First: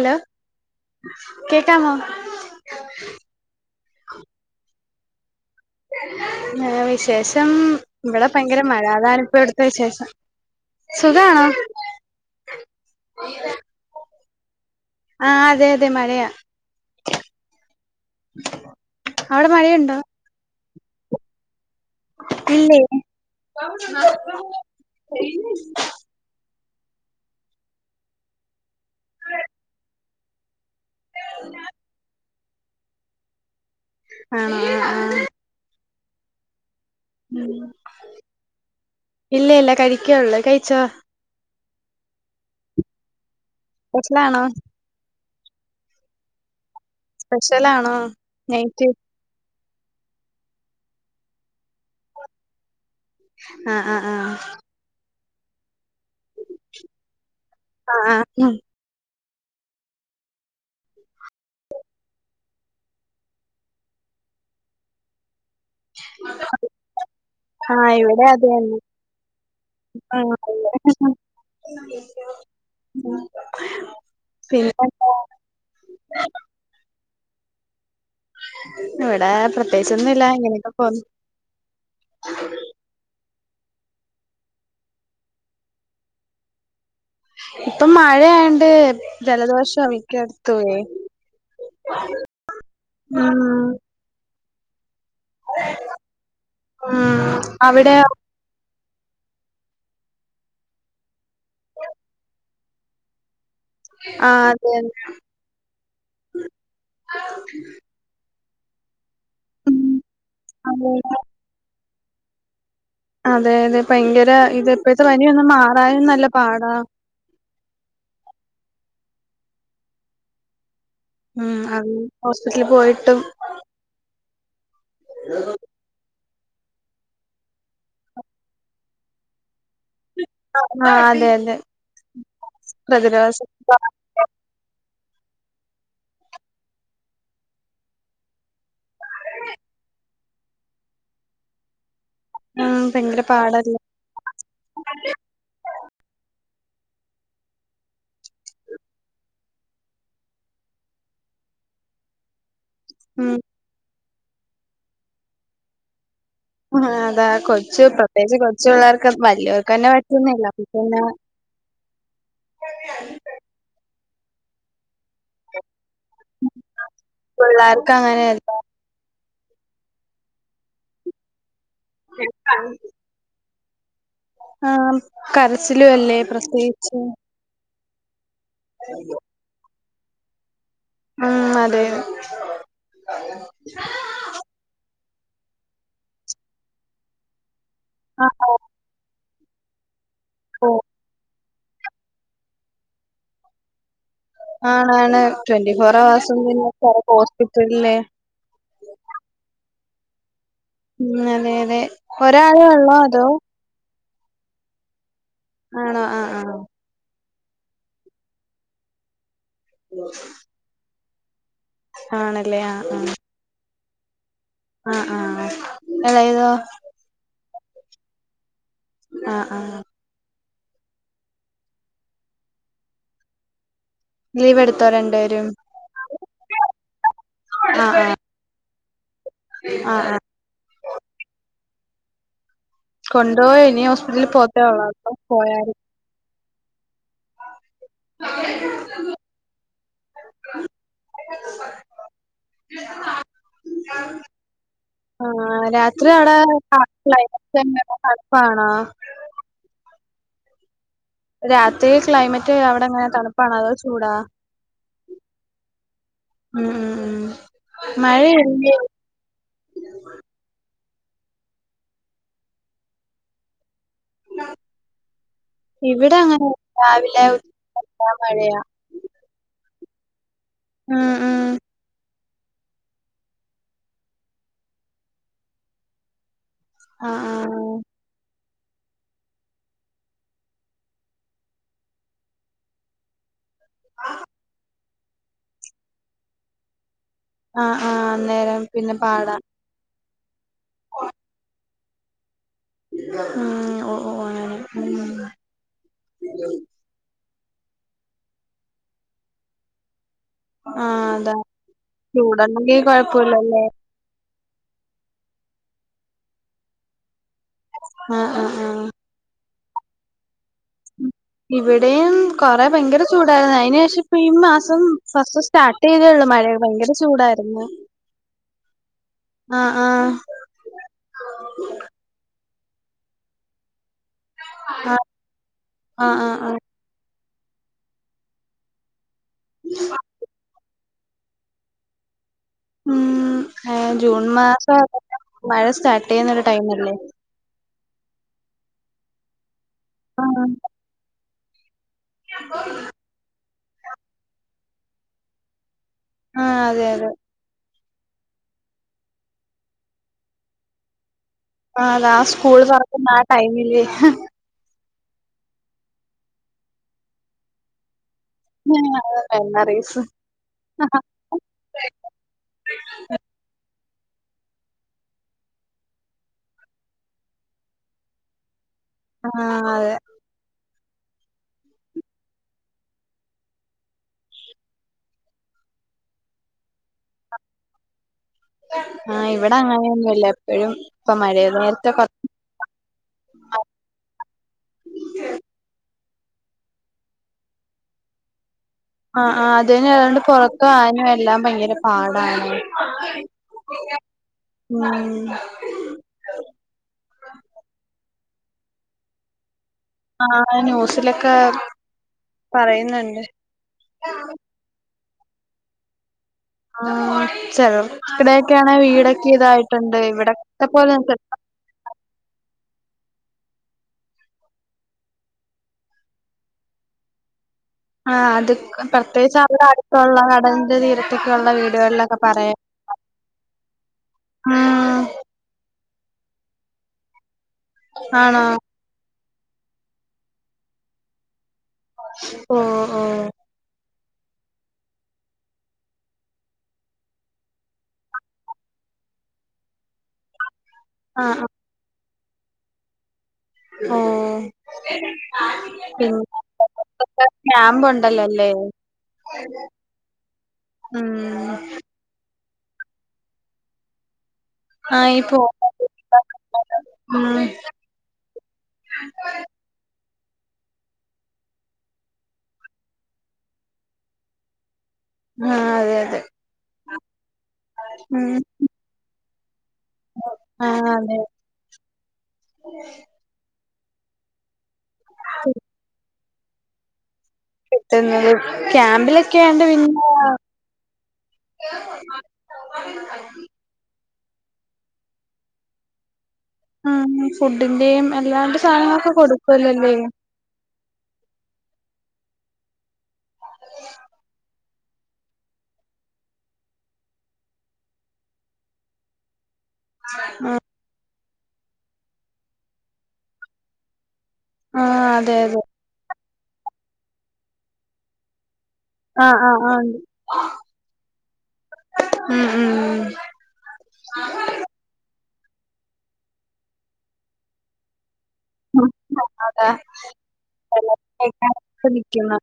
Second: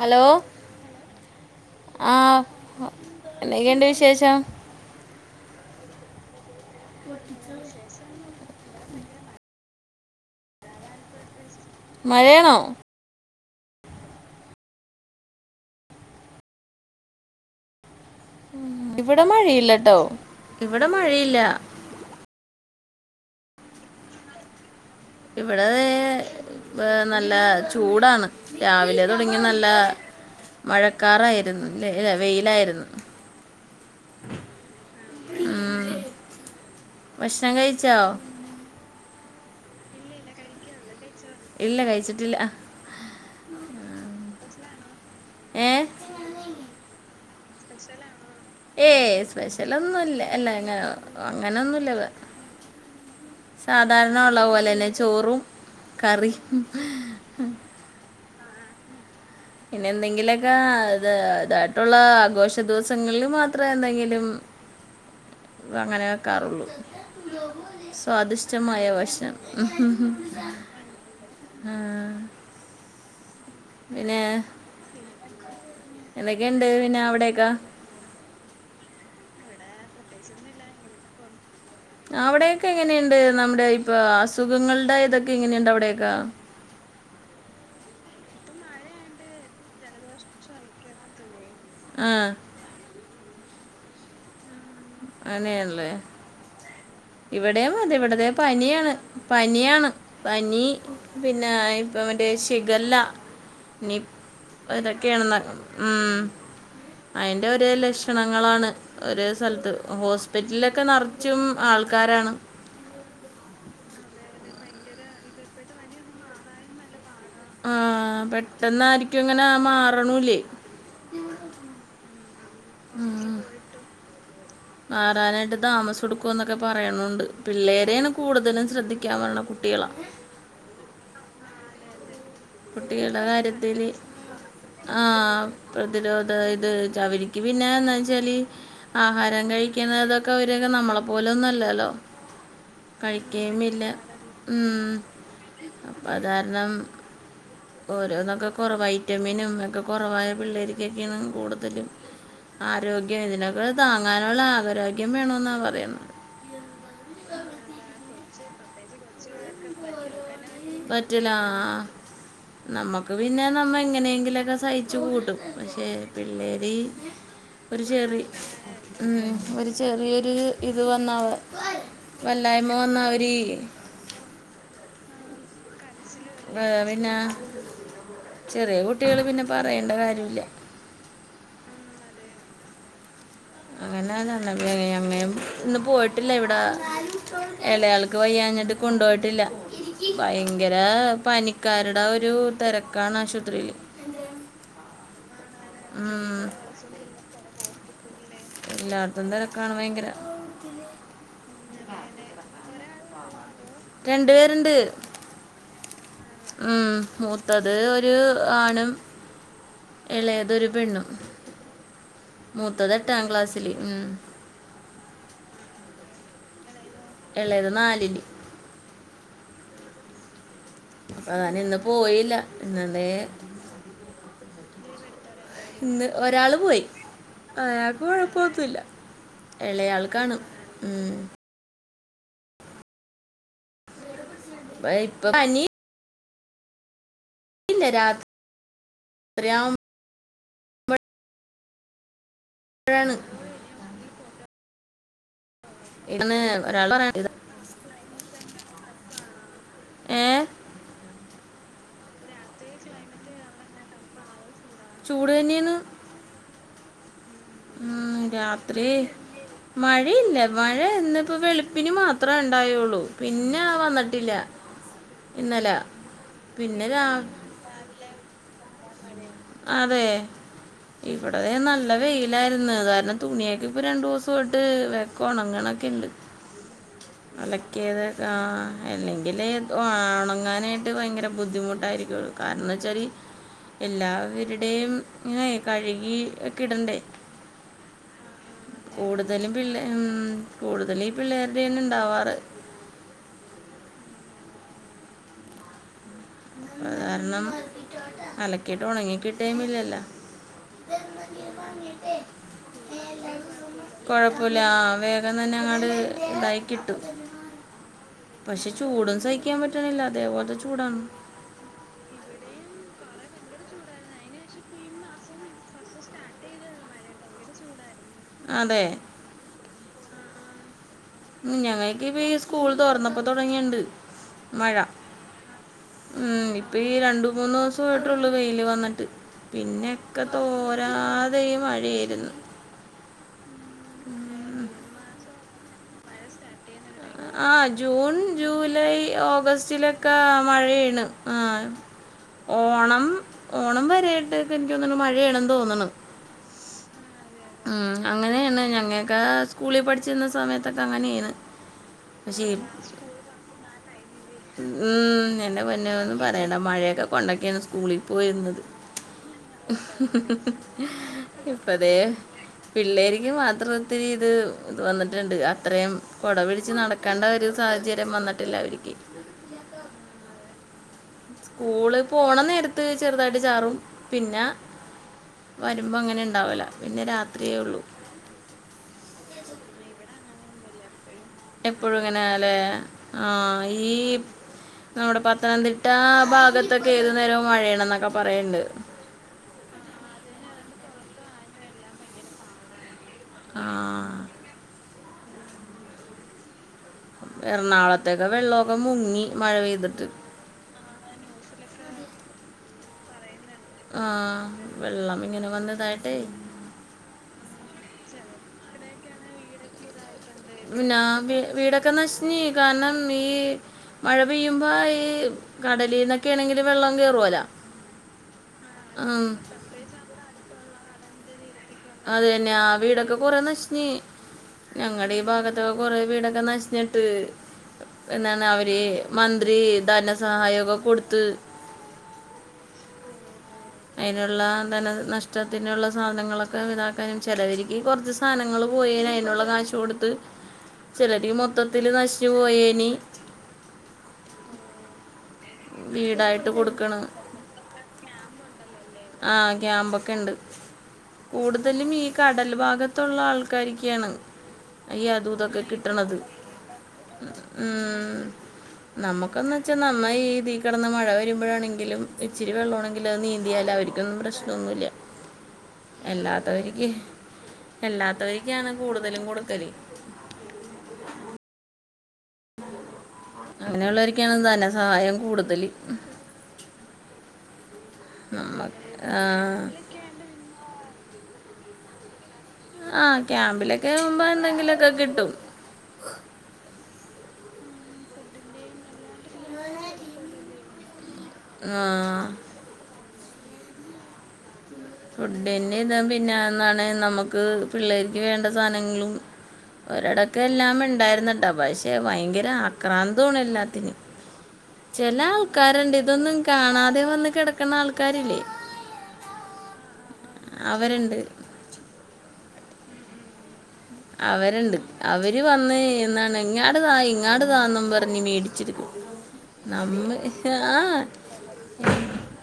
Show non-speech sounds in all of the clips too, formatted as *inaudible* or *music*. Hello കേക്കാമോ ആഹ് എന്തൊക്കെണ്ട് വിശേഷം നല്ല വിശേഷം. ഇവടെ ഭയങ്കര മഴ അതാണ്പ്പോ ഇവിടുത്തെ വിശേഷം. സുഖാണോ മഴയാണോ *inaudible* ആഹ് അതെ അതെ മഴയാ ഇവിടെ അവിടെ മഴയില്ലട്ടോ മഴയുണ്ടോ ഇവിടെ മഴയില്ലാ. ഇല്ലേ ഇവിടെ ആഹ് നല്ല ചൂടാണ്. രാവിലെ തൊടങ്ങി നല്ല മഴക്കാറായിരുന്നു ല അല്ല വെയിലായിരുന്നു. ആണോ ആഹ്, ആഹ്. ഉം. ഭക്ഷണം കയിച്ചോ ഇല്ല, ഇല്ല കഴിക്ക്ണൊള്ളൂ. കയിച്ചോ ഇല്ല കയ്ച്ചിട്ടില്ല. പെഷലാണോ ഏ പെഷലാണോ ഏയ് സ്പെഷ്യലൊന്നുല്ല അല്ല ല്ലാ അങ്ങനൊന്നുല്ല ആ ആ ആ സാധാരണ ഇള്ള പോലെ തന്നെ ചോറും കറീം ആഹ് ആഹ് പിന്നെ എന്തെങ്കിലൊക്കെ ഇത് ഇതായിട്ടുള്ള ആഘോഷ ദിവസങ്ങളില് മാത്രേ എന്തെങ്കിലും അങ്ങനെ വെക്കാറൊള്ളു. ആ ഇവിടെ അത് തന്നെ സ്വാദിഷ്ടമായ ഭക്ഷണം *inaudible* ആ അതെ. *inaudible* പിന്നെ പിന്നെന്താ എന്തൊക്കെണ്ട് പിന്നെ അവിടയൊക്കെ ഇവടെ പ്രത്യേകിച്ചൊന്നുല്ല. ഇങ്ങനെയൊക്കെ പോവുന്നു. അവ്ടെയൊക്കെ എങ്ങനെയ്ണ്ട് നമ്മുടെ ഇപ്പൊ അസുഖങ്ങളുടെ ഇതൊക്കെ എങ്ങനെയ്ണ്ട് അവിടെയക്കാ ഇപ്പം മഴയായോണ്ട് ജലദോഷാ മിക്കയിടത്തുവേ ആ *inaudible* ആഹ് അതേല്ലേ ഉം ഇവിടേം അതെ അവിടെ ഇവിടതെ പനിയാണ്. പനിയാണ് പനി പിന്നെ ഇപ്പ മറ്റെ ശിഗല്ല, നിപ്പ് ആഹ് അതെന്നെ ഇതൊക്കെയാണന്നറിഞ്ഞു ആഹ് അയിന്റെ ഓരോ ലക്ഷണങ്ങളാണ് ഒര് സ്ഥലത്ത് ഹോസ്പിറ്റലിലൊക്കെ അതെ നറച്ചും ആൾക്കാരാണ്. അതെ, അതെ ഭയങ്കര ഇത്പ്പോഴത്തെ പനിയൊന്ന് മാറാനും നല്ല പാടാ. ആഹ് പെട്ടെന്നായിരിക്കും ഇങ്ങനെ മാറണൂല്ലേ. ഉം അത് ഹോസ്പിറ്റലി പോയിട്ടും. ഉം. മാറാനായിട്ട് താമസ യെടുക്കും ന്നൊക്കെ പറയണുണ്ട് പിള്ളേരേണ് കൂടുതലും ശ്രദ്ധിക്കാം പറണ കുട്ടികളാ. ആഹ് അതെ, അതെ പ്രതിരോധ ശക്തി കുറവാണ്. ആഹ് പ്രതിരോധ ഇത് അവരിക്ക് പിന്നെ എന്നാ വെച്ചാല്. ആഹാരം കഴിക്കുന്നതൊക്കെ അവരൊക്കെ നമ്മളെ പോലെന്നും അല്ലാല്ലോ. ഉം ഭയങ്കര കഴിക്കേ പാടല്ലേ മില്ല ഉം അപ്പ അതാരണം. ഓരോന്നൊക്കെ കുറവ വൈറ്റമിനും ഒക്കെ കുറവായ പിള്ളേർകൊക്കേണ് കൂടുതലും. ആരോഗ്യം ഉം ഇതിനൊക്കെ താങ്ങാനുള്ള ആഗരോഗ്യം വേണോന്നാ പറയുന്നെ. ആഹ് അതാ കൊച്ച് പ്രത്യേകിച്ച് കൊച്ച് പിള്ളേർക്ക് വലിയവർക്കന്നെ പറ്റുന്നില്ല അപ്പ പിന്നെ. ആഹ്. നമ്മക്ക് പിന്നെ നമ്മ എങ്ങനെയെങ്കിലൊക്കെ സഹിച്ചു കൂട്ടും പഷേ. പിള്ളേര് ഒരു പിള്ളേർക്ക് ചെറി അങ്ങനെയല്ല ഉം ഒരു ചെറിയൊരു ഇത് വന്നാ വല്ലായ്മ വന്നാ അവര്. ആഹ് കരച്ചിലും അല്ലേ. പ്രത്യേകിച്ച് പിന്നേ ചെറിയ കുട്ടികൾ പിന്നെ പറയേണ്ട കാര്യമില്ല ഉം അതെ അങ്ങനെ അതാണ് അങ്ങന ഇന്ന് പോയിട്ടില്ല ഇവിട ഇളയാൾക്ക് വയ്യാഞ്ഞിട്ട് കൊണ്ടുപോയിട്ടില്ല ഭയങ്കര പനി കര ടെ ഒരു തെരക്കാണ് ആശുപത്രിയില് ആണാണ് ട്വന്റി ഫോർ അവേഴ്സും പിന്നെ ഹോസ്പിറ്റലില് എല്ലായിടത്തും തെരക്കാണ് ഭയങ്കര ഉം അതെ അതെ ഒരാളേ ഉള്ളോ അതോ രണ്ടു പേരുണ്ട് ആണോ ആഹ് ആഹ് ഉം മൂത്തത് ഒരു ആണും ഇളയത് ഒരു പെണ്ണും ആണല്ലേ ആഹ് മൂത്തത് എട്ടാം ക്ലാസ്സില് ഉം ആഹ് ആഹ് ഇളയതോ ഇളയത് നാലില് ആഹ് ആഹ് ഞാനിന്ന് പോയില്ല *unintelligible* ലീവ് എടുത്തോ രണ്ട് പേരും ഇന്ന് ഒരാള് പോയി ആഹ് അയാൾക്ക് ആഹ് കൊയ പ്പൊന്നുല്ല ആഹ് ആഹ് ഇളയാൾക്കാണ് ഉം കൊണ്ടു യി ഇനി ഹോസ്പിറ്റലിൽ പോകത്തേ ഉള്ളൂ ഇപ്പൊ- അപ്പൊ ഇപ്പൊ പോയ പനിയില്ല രാത്രിയാവുമ്പോഴാണ് *inaudible* ആഴാണ് ആ രാത്രി അവിടെ ഇതാണ് കാ ഒരാൾ പറയണത് ചെന്നപ്പോ തണുപ്പാണോ ഏ രാത്രി ക്ലൈമറ്റ് അവിടെ അങ്ങനെ തണുപ്പാണോ അതോ ചൂടാ ചൂട് ന്നെ ആണ് ഉം ഉം ഉം ഉം മഴയില്ലേ രാത്രി മഴയില്ല മഴ ഇന്നിപ്പോ വെളുപ്പിന് മാത്രേ ഉണ്ടായുള്ളൂ പിന്നെ വന്നിട്ടില്ല ഇന്നലെ ഇവിടെ അങ്ങനെ പിന്നെ രാ രാവിലെ ഉച്ചക്ക മഴയാ അതേ *unintelligible* *unintelligible* നല്ല വെയിലായിരുന്നു അത് കാരണം തുണിയക്കെ ഇപ്പ രണ്ടു ദിവസ ഇട്ട് വേഗം ഒണങ്ങണൊക്കെ ഇണ്ട് *unintelligible* *unintelligible* ആ അല്ലെങ്കിൽ *unintelligible* ഉണങ്ങാനായിട്ട് ഭയങ്കര ബുദ്ധിമുട്ടായിരിക്കും *unintelligible* *unintelligible* എല്ലാവരുടെയും ഇങ്ങനെ കഴുകി *unintelligible* ഇടണ്ടേ ആ ആ അന്നേരം പിന്നെ പാടാ *unintelligible* ഉം കൂടുതല് ഈ പിള്ളേർടെ *unintelligible* ഇണ്ടാവാറ് ഉം ഓ ഓ *unintelligible* ഉം അത് കാരണം അലക്കിട്ട് ഉണങ്ങിക്കിട്ടേയും ഇല്ലല്ല ആ അതാ *unintelligible* കൊഴപ്പല്ലല്ലേ കൊഴപ്പല്ല ആ വേഗം തന്നെ അങ്ങട് ഇതായി കിട്ടും. ആഹ് ആഹ് പക്ഷെ ആഹ് ചൂടും സഹിക്കാൻ പറ്റണില്ല അതേപോലത്ത ചൂടാണ് ഇവിടെയും കൊറേ ഭയങ്കര ചൂടായിരുന്നു അയിന് ശേഷം ഇപ്പ ഈ മാസം ഫസ്റ്റ് *unintelligible* *unintelligible* ചൂടായിരുന്നു അതെ ആ ആ ഉം ഞങ്ങക്ക് ഇപ്പ ഈ സ്കൂൾ തുറന്നപ്പോ തുടങ്ങിയിണ്ട് *unintelligible* ആ ആ ആ *unintelligible* ഈ രണ്ട മൂന്ന് ദിവസമായിട്ടുള്ളൂ വെയിൽ വന്നിട്ട് പിന്നെ *unintelligible* തോരാതെ ഈ മഴയായിരുന്നു ഉം ജൂൺ മാസം *unintelligible* മഴ സ്റ്റാർട്ട് ചെയ്യുന്ന ഒരു ടൈമല്ലേ. ആ ജൂൺ ജൂലൈ ഓഗസ്റ്റിലൊക്കെ ആഹ് മഴേണ് ആ ഓണം ഓണം വരായിട്ടക്ക എനിക്ക് തോന്നണ് മഴയണന്ന് തോന്നണ് ആ അതെ അതെ ഉം അങ്ങനെയാണ് ഞങ്ങക്കെ സ്കൂളിൽ പഠിച്ചിരുന്ന സമയത്തൊക്കെ അങ്ങനെയണ് ആ അതാ ആ സ്കൂൾ *unintelligible* ആ ടൈമില് ഉം എന്റെ പൊന്നേ ഒന്നും പറയണ്ട മഴയൊക്കെ കൊണ്ടക്കെയാണ് സ്കൂളിൽ പോയിരുന്ന് മെമ്മറീസ് ഇപ്പതേ പിള്ളേക്ക് മാത്രം ഇത്തിരി ഇത് ഇത് വന്നിട്ടുണ്ട് അത്രയും കൊട പിടിച്ച് *unintelligible* *unintelligible* ഒരു സാഹചര്യം വന്നിട്ടില്ല അവർക്ക് ആ അതെ സ്കൂള് പോണ നേരത്ത് ചെറുതായിട്ട് ചാറും പിന്ന വരുമ്പോ അങ്ങനെ ഇണ്ടാവില്ല പിന്നെ രാത്രിയേ ഉള്ളൂ ആ ഇവിടെ അങ്ങനെയൊന്നുംല്ല എപ്പോഴും ഇപ്പ മഴയാ എപ്പോഴും ഇങ്ങനെല്ലേ ആ ഈ നമ്മുടെ *unintelligible* *unintelligible* ഭാഗത്തൊക്കെ ഏതു നേരവും മഴയണന്നൊക്കെ പറയണ്ട്. ആ ആ *unintelligible* എല്ലാം ഭയങ്കര പാടാണ്. ആ *inaudible* ഉം എറണാളത്തൊക്കെ വെള്ളമൊക്കെ മുങ്ങി മഴ പെയ്തിട്ട് ആ ന്യൂസിലൊക്കെ പറയുന്നുണ്ട് ആ വെള്ളം ഇങ്ങനെ വന്നിതായിട്ടേ ആ *unintelligible* വീടൊക്കെ ഇതായിട്ടുണ്ട് ഇവിടെ *unintelligible* വീടൊക്കെ *unintelligible* കാരണം ഈ മഴ പെയ്യുമ്പോ ഈ കടലിൽന്നൊക്കെ ആണെങ്കിലും വെള്ളം കേറുവല ആ അത് പ്രത്യേകിച്ച് *unintelligible* അടുത്തുള്ള കടൽന്റെ തീരത്തൊക്ക ഉള്ള വീടുകൾ അതെന്നെ ആ വീടൊക്കെ കൊറേ നശിഞ്ഞ് ഉം ഞങ്ങടെ ഈ *unintelligible* *unintelligible* കൊറെ വീടൊക്കെ നശഞ്ഞിട്ട് ആണോ എന്നാണ് അവര് മന്ത്രി ധനസഹായൊക്കെ കൊടുത്ത് ഓ ഓ അയ്നുള്ള ധന നഷ്ടത്തിനുള്ള സാധനങ്ങളൊക്കെ ഇതാക്കാനും ചെലവരിക്ക് ക്കൊർച്ച് സാനങ്ങൾ പോയേന് അയിനുള്ള കാശ്കൊടുത്ത് ചിലര് ആഹ് ആഹ് മൊത്തത്തില് നശിച്ച് പോയേന് ആഹ് വീടായിട്ട് കൊടുക്ക്ണ് ക്യാമ്പ് ണ്ടല്ലോ അല്ലേ ആഹ് ക്യാമ്പൊക്കെണ്ട് ഉം കൂടുതലും ഇ കടൽ ഭാഗത്തുള്ള ആൾക്കാരിക്കാണ് ഈ ആഹ് അ പോ ദൂതൊക്കെ കിട്ട്ണത് ഉം ഉം നമുക്കന്ന് വെച്ചാ നന്നായി ഈ തീ കിടന്ന് മഴ വരുമ്പഴാണെങ്കിലും ഇച്ചിരി വെള്ളംണെങ്കിലും അത് നീന്തിയാല അവ *unintelligible* പ്രശ്നംന്നുല്ല ആഹ് അതെ അതെ അല്ലാത്തവര്ക്ക് ഉം അല്ലാത്തവരിക്കാണ് കൂടുതലും കൊടുക്കല് ആഹ് അതെ അങ്ങനെയുള്ളവർക്കാണ് ധനസഹായം കൂടുതല് നമ്മ *unintelligible* ആ, ക്യാമ്പിലൊക്കെ ആയോണ്ട് പി ആഹ് ക്യാമ്പിലൊക്കെ ആവുമ്പോ എന്തെങ്കിലും ഒക്കെ കിട്ടും ഉം ഫുഡിന്റെയും എല്ലാണ്ട് സാധനങ്ങളൊക്കെ കൊടുക്കല്ലല്ലേ ആഹ് ഉ ഫുഡിന്റെ ഇത പിന്നെന്നാണ് നമ്മുക്ക് പിള്ളേർക്ക് വേണ്ട സാനങ്ങളും ഒരടക്കം എല്ലാമ് ഉണ്ടായിരുന്നട്ടോ പക്ഷെ ഭയങ്കര ആക്രാന്തു ആണ് എല്ലാത്തിനും ആഹ് ചെല അതെ അതെ ആൾക്കാരുണ്ട് ഇതൊന്നും കാണാതെ വന്ന് കിടക്കണ ആൾക്കാരില്ലേ ആഹ് ആഹ് ആഹ് അവരുണ്ട് ണ്ട് ഉ ഉം ഉം അവര്ണ്ട് അവര് വന്ന് എന്നാണ് ഇങ്ങാട് താ ഇങ്ങാട് താന്നും പറഞ്ഞഞ് മേടി ച്ചിരുന്നു ഉം. അതാ നമ്മ് ആ ഹ് നിക്കുന്നെ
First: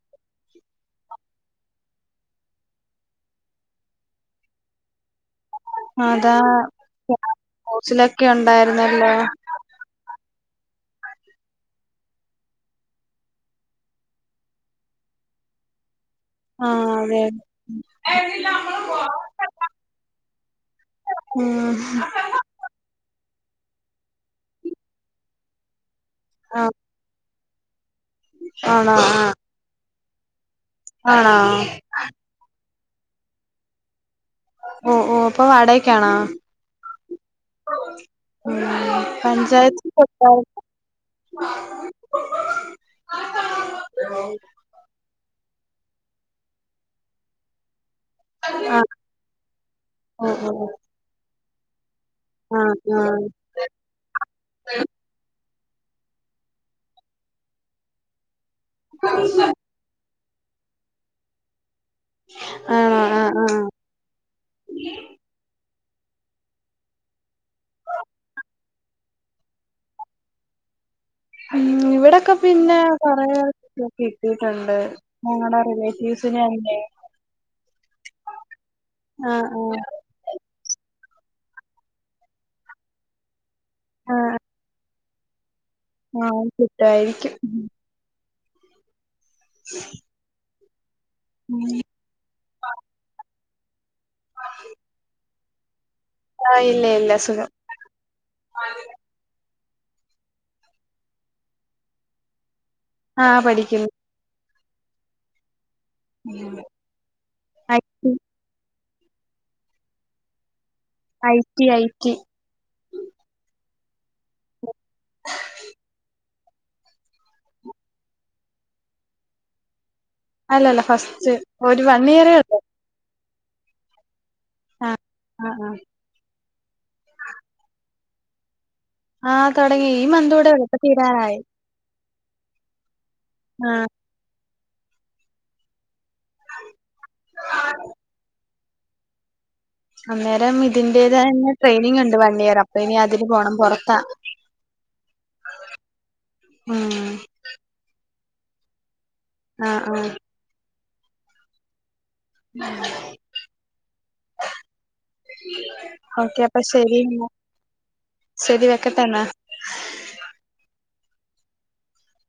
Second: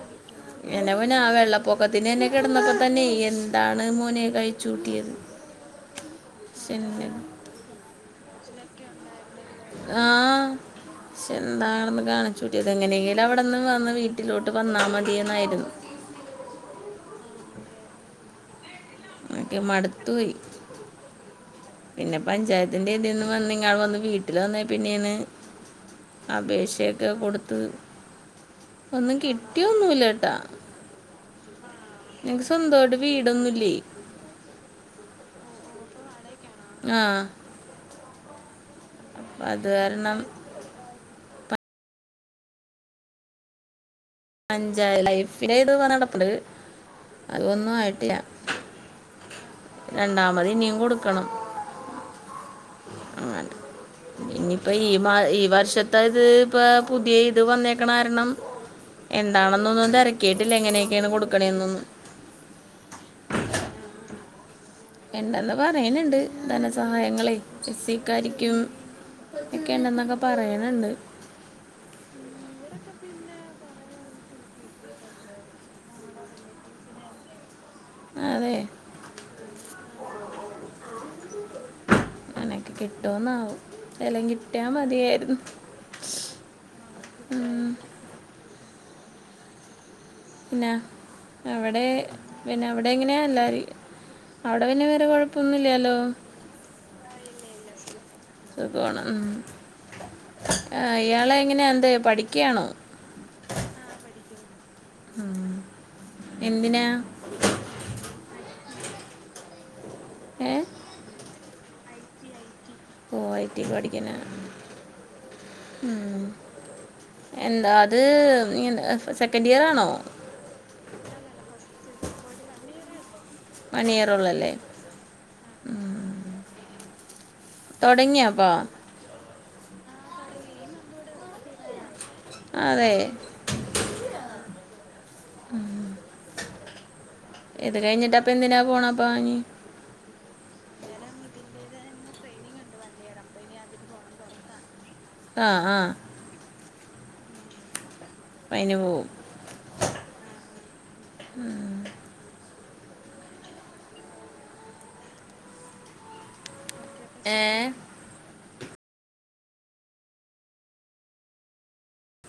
എന്നാ പോന്നാ ആ വെള്ളപ്പൊക്കത്തിന്റെ ന്നെ കിടന്നപ്പോ തന്നെ എന്താണ് മോനെ കഴി ചൂട്ടിയത് അതാ ഹൗസിലൊക്കെ ഉണ്ടായിരുന്നല്ലോ ആഹ് ക്ഷെ എന്താണെന്ന് കാണിച്ചുട്ടിയത് എങ്ങനെയെങ്കിലും അവിട്ന്ന് വന്ന് വീട്ടിലോട്ട് വന്നാ മതിയെന്നായിരുന്നു ആഹ് അതെ ആക്കെ മടുത്തോയി ഉം പിന്നെ പഞ്ചായ ത്തിന്റെ ഇതിന്ന് വന്നിങ്ങ വന്ന് വീട്ടിൽ വന്ന പിന്നെയാണ് ആഹ് അപേക്ഷ ഒക്കെ കൊടുത്ത് ആണോ ഒന്നും ആഹ് കിട്ടിയൊന്നുല്ല ട്ടാ ആണോ ഞങ്ങ്ക്ക് സ്വന്തായിട്ട് വീടൊന്നുംല്ലേ ഓ ഓ അപ്പൊ വാടയ്ക്കാണോ ആഹ് ഉം അത് പഞ്ചായത്ത് കാരണം കൊട്ത്താല് *inaudible* അഞ്ചാ ലൈഫില് ഇത് പറ നടപ്പ്ട്ട് അതൊന്നും ആയിട്ടില്ല ആഹ് രണ്ടാമത് ഇനിയും കൊടുക്കണം ആഹ് ആഹ് *unintelligible* ഇനിയിപ്പ ഈ മാ ഈ വർഷത്തെ ഇത് ഇപ്പ പുതിയെ ഇത് വന്നേക്കണ കാരണം എന്താണെന്നൊന്നും തിരക്കിയിട്ടില്ല എങ്ങനെയൊക്കെയാണ് കൊടുക്കണേ എന്നൊന്നു ആഹ്ആഹ്ആഹ് ഇണ്ടന്ന് പറയ് ണ് ണ്ട് ധനസഹായങ്ങളെ എസിക്കാരിക്കും ഒക്കെ ണ്ടന്നൊക്കെ പറയ് ണ് ണ്ട് ഉം ഇവിടെക്കെ പിന്നെ കൊറെ കിട്ടീട്ടുണ്ട് ഞങ്ങളടെ റിലേറ്റീവ്സന്ന്നെ *inaudible* ആഹ് ആഹ് നിനക്ക് കിട്ടോന്നാവും നല ആഹ് കിട്ടിയാ മതിയായിരുന്നു ആഹ് കിട്ടായിരിക്കും ഉം. *inaudible* പിന്നാ അവിടെ പിന്നെ അവിടെ എങ്ങനെയാ അല്ല അവിടെ പിന്നെ വേറെ കൊഴപ്പ ഒന്നുലല്ലോ ആഹ് ഇല്ല ഇല്ല സുഖം തക്കണം ഉം ആഹ് ഇയാളെ എങ്ങനെ എന്താ പഠിക്കുകയാണോ ആഹ് പഠിക്കുന്നു ഉം. എന്തിനാ ഐ ടി ഏഹ് ഐടി ഐടി ഓ ഐ ടി പഠിക്കുന്നു ഉം എന്താ അത് ഇങ്ങനെ സെക്കൻഡ് ഇയർ ആണോ അല്ലല്ല ഫസ്റ്റ് ഒരു വൺ ഇയറെ ഉള്ള് വൺ ഇയറേ ഒള്ള് അല്ലേ ആഹ് ആഹ് ആഹ് തുടങ്ങിയാപ്പോ ആഹ് തൊടങ്ങി ഈ മന്തൂടെ ഒള്ളു ഇപ്പ തീരാനായി അതേ ആഹ് ഇത് കഴിഞ്ഞിട്ട് അപ്പൊ എന്തിനാ പോണാപ്പാനി അന്നേരം ഇതിന്റേത് തന്നെ ട്രെയിനിങ് ഉണ്ട് വൺ ഇയർ അപ്പ ഇനി അതിന് പോണം പൊറത്താ ആഹ് ആഹ് ആഹ് പ അയിനുപോവും ആഹ് ആഹ് *inaudible* ഓക്കെ അപ്പൊ ശരി എന്നാ ഏ ശരി വെക്കട്ടേന്നാ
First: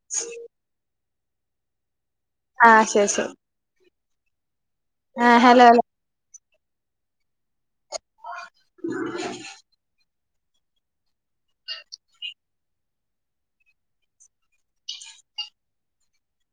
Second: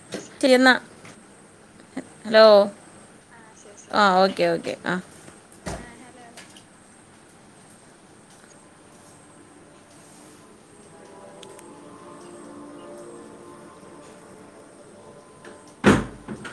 *inaudible* ശരി എന്നാ ഹലോ ആഹ് ശരി ശരി ആഹ് ഓക്കെ ഓക്കെ ആഹ് ആഹ് ഹലോ *inaudible* *inaudible*